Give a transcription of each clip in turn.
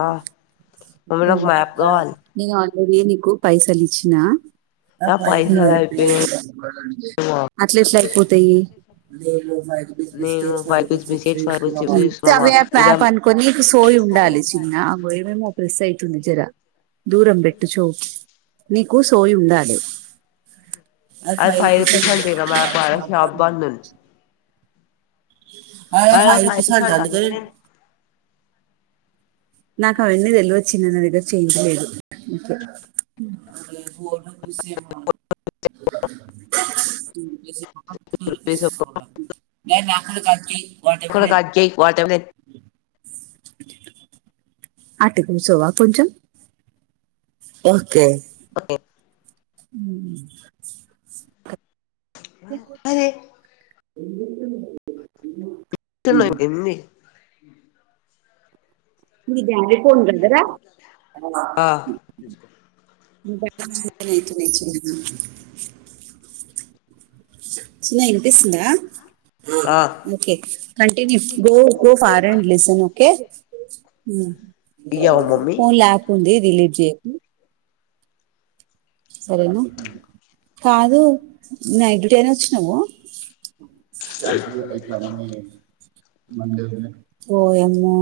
ఆ మమ్మీ నాకు మ్యాప్ కావాలి నేను ఆల్రెడీ మీకు పైసలి చినా నా పైసలు అయిపోయినాయి మా అట్లెట్ల అయిపోతాయి. మ్ నేను five rupees biscuit five rupees chips తీసుకున్నామా అవే ఇడ ప్యాప్ అనుకొని సోయ్ ఉండాలి చిన్న ఆ బొయ్ బేమొ పులుసు అయితుంది జరా దూరంబెట్టుచో నీకు సోయి ఉండాలి. అది ఫైవ్ రూపీస్ [unintelligible] షాప్ బంద్ ఉం అ సాయి ఫైవ్ రూపీస్ అంట రప్పసంటంది కే అందుకే నాకు అవన్ని తెల్వ చిన్నదిగ చేంజ్ లేదు అంతే [unintelligible] మ్ నేను [unintelligible] ఆ [unintelligible] అటుకూసోవా కొంచెం ఓకే ఒకే ఉమ్ అరే [unintelligible] తున్నాయి ఎన్ని మీ డెడీ ఫోన్ కదరా? ఆ [unintelligible] తున్నాయ్ చిన్నా చిన్నా వినిపిస్తుందా? ఆ okay continue go go far and listen okay మ్ ఇయ్యవా మమ్మీ ఫోన్లొ యాప్ ఉంది డిలీట్ చేయకు సరేనా కాదు నైట్ డూటి అని వచ్చినావ [unintelligible] మందిరమె ఓయమ్మో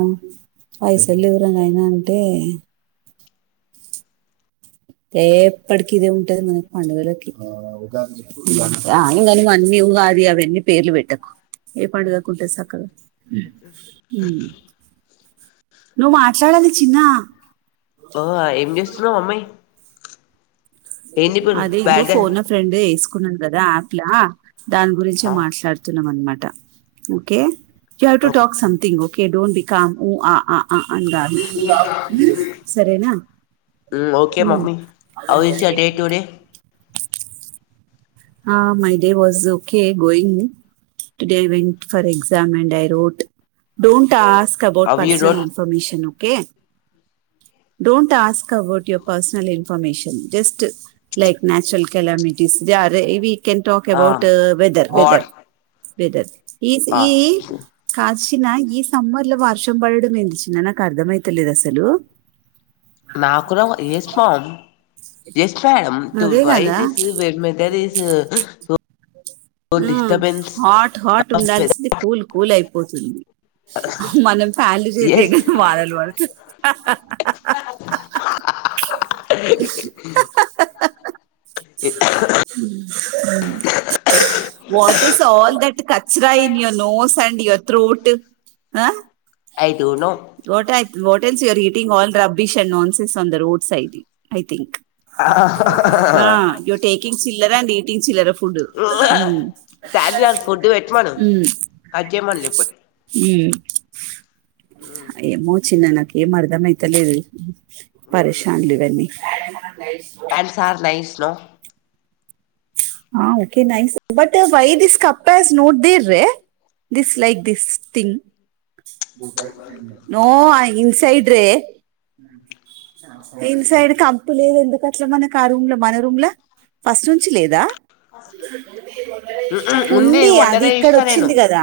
పైసల్లేవురా నాయనా అంటే ఎప్పటికి ఇదే ఉంటది మనకి పండుగలకి ఆ ఇంగ నువన్నీ ఉగాది అవన్నీ పేర్లు పెట్టకు ఏ పండుగకుంటది సక్కగా నువ్ మాట్లాడాలి చిన్నా ఓహొ ఏం చేస్తున్నావు అమ్మయ్ అదే ఇబు బ్యాడ్ డ్యాన్స్ ఫోన్ ఫ్రెండ్ వేసుకున్నాను కదా యాప్ లా దాని గురించే ఆ మాట్లాడుతున్నాం అనమాట okay you have to okay talk something okay don't become ఉ ఆ అ ఆ అని కాదు సరేనా మ్ డేటుడే ఆ, my day was okay going today I went for exam and I wrote don't ask కబోర్ట్ how you personal information okay K don't ask about your personal information just like natural calamities the are we we can talk ఆ about weather weather what weather is ఆ ఈ cause ఇలా ఈ summer లో వర్షం పడడం ఎంది చిన్న నాకు అర్థమయితలేదు అసలు నాకుడా ఏసుకోవాలి ఎస్ మేడం తు అదే వై కదా థిస్ వెేరు మేటర్ ఇస్ ఆ డిస్టర్బెన్స్ హాట్ హాట్ ఉండాల్సింది కూల్ కూల్ అయిపోతుంది మనం ఫ్యాన్లు ఎస్ చేపియక బాధలు పడుతు [unintelligible] ఇ వాట్ ఈస్ ఆల్ దట్ కచరా ఇన్ ఇయ నోస్ అండ్ ఇవత్ త్రూట్ ఆ ఐ డు నో వాటెన్స్ you are eating all rubbish nonsense on the road side I think ఆ యూ టేకింగ్ చిలర్ అండ్ ఈటింగ్ చిల్లర ఫు డాడీ ఫుడ్డు పెట్టమను అది చేయమను చెప్పు అది ఉ ఏమో చిన్న నాకేం అర్థమయితలేదు పరేషాన్లు ఇవన్నీ హ్యాండ్స్ ఆర్ నైస్ నో ఆ okay nice but why this కపటాస్ నోడ్ది రే this like this thing no ఆ ఇన్సైడ్ రే ఇన్సైడ్ కప్ లేదు ఎందుకు అట్ అట్లా మనకి ఆ రూమ్ లో మన రూమ్లా ఫస్ట్ నుంచి లేదా ఉంది అది ఇక్కడ వచ్చింది కదా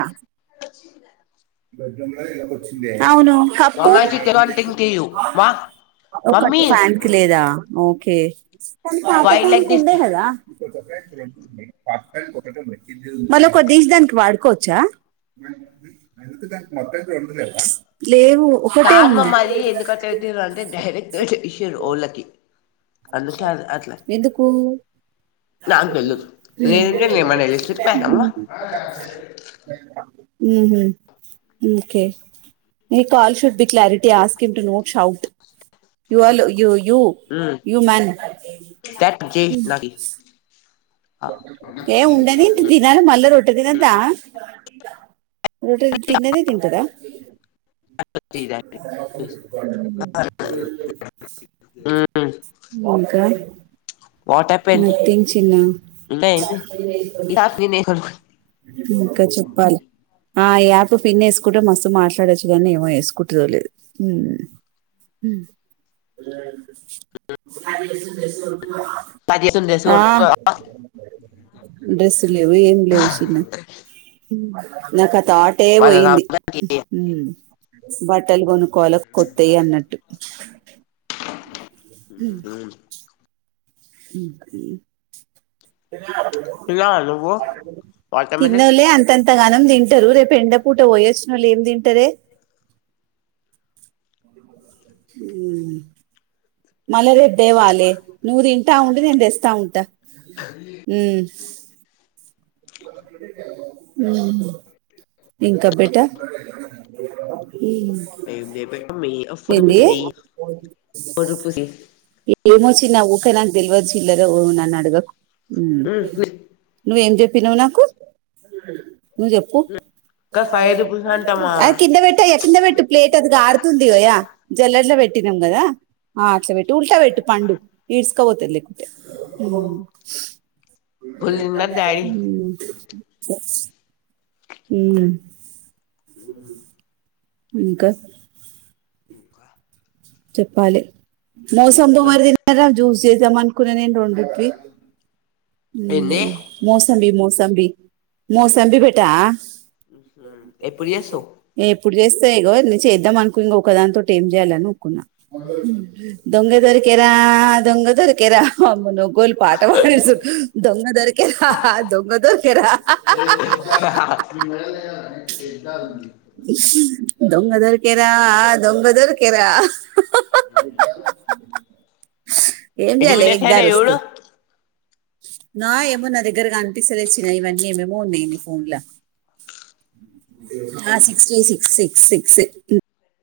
ఆ [unintelligible] అవును కప్పు మా ఒకటి మమ్మీ ఫ్యాన్ కి లేదా ఓ కే పాత వై ఫ్యాన్ లైక్ కి దిస్ ఉండే కదా మళ్ళీ ఒక దీస్ దానికి వాడుకోవచ్చా అయితే దాని మొత్తంగా ఉండలేదా కాదు మామ అది ఎందుక పెతేరుంటే డైరెక్ట్ విష ఉలకి ఎందుకు నాకు తెలీదు ఉ లేదంటే నేను ఉ ఏమన్నా ఎలిసిరిపోయానమ్మా ఉహు ఊకె ఈ call should be clarity asking to no shout you all you you you man that జేష్ నాకి ఏ ఉండని తి తినాలి మళ్ళా రొట్ట తినద్దా రోటిది తిన్నదే తింటదా [unintelligible] ఇంకా వాట్ హ్యాపెండ్ నథింగ్ చిన్నా ఇంకా ఏమి ఇంకా చెప్పాలి ఆ యాప్ పిన్నేసుకుంటే మసము మాట్లాడొచ్చు కానీ ఏమో వేసుకుంటదో లేదు హు [unintelligible] పది చేస్తుంది తెలుసు అక్క డ్రైస్ లేవు ఏం లేవుచ్ నాకు ఆ తాటే పోయింది తిన్నావా ఉ బట్టలు కొను కాలక్ కొత్తయి అన్నట్టు ఉమ్ హు ఆ [inaudible] నువ్వు వాటర్మిలన్ తిన్నలే అంతంత అంతగానం దింటరు రేపు ఎండపూట బోయొచ్చినోళ్ళు ఏం దింటరే ఉమ్ మళ్ళ రేప్ దేవాలే నువ్ దింటా ఉండు నేన్ దెస్తా ఉంటా ఉమ్ ఊ ఇంకాబేటా అ పె అఫడ ఏంది [unintelligible] ఏమో చిన్నా ఊకేనాగ్ దెల్వద్ చిల్లర నన్ను అడగకు ఉమ్ నువ్ ఏం జెప్ తినవ్ నాకు నువ్ జెప్పు ఇంకా ఫైవ్ రూపీస్ అంటమ్మా అ కింద బెట్టయ్య కింద బెట్టు ప్లేట్ అది గారుతుంది వయ్యా జల్లడలో బెట్టు తినమ్ గదా ఆ అట్లా బెట్టు ఉల్టా బెట్టు పండు ఇడ్స్కబోతది లేకుంటే ఉమ్ ఉమ్ ఫుల్ తిన్నాడు డాడీ ఉమ్ హ [inaudible] ఇంకా ఇంకా చెప్పాలే మోసంబి ఎవరు దిన్నర్ రా జ్యూస్ జేదాంమంటే కున నేన్ రెండిట్వి ఉమ్ మోసంబి మోసంబి ఉమ్ మోసంబి బేటా ఉమ్ ఎప్పుడు జేస్తవ్ ఇప్పుడు జేస్త ఈగో చేద్దాం అనుకో ఇగో ఒక దాని తోటి ఏం జేయాలని కున్న ఉమ్ దొంగ దొరికేరా దొంగ దొరికేరా అమ్మో నొగ్గోలు పాట పాడిస్తుర్రు దొంగ దొరికేరా హ హ దొంగ దొరికేరా హ హ హ హ హ హ హ హ ఆ గేట్ కాడ ఉంది దొంగ దొరికేరా దొంగ దొరికేరా హ హ హ హ హ హ హ హ హ ఏం జేయాలే ఇట్లా ఎనిమిదేశాయినయి చూడు [unintelligible] అరుస్తు నా ఏమో నా దగ్గరగా గనిపిస్తలే చిన్న ఇవన్నీ ఏమేమో ఉన్నాయి ఫోన్ ల హ sixty six six six six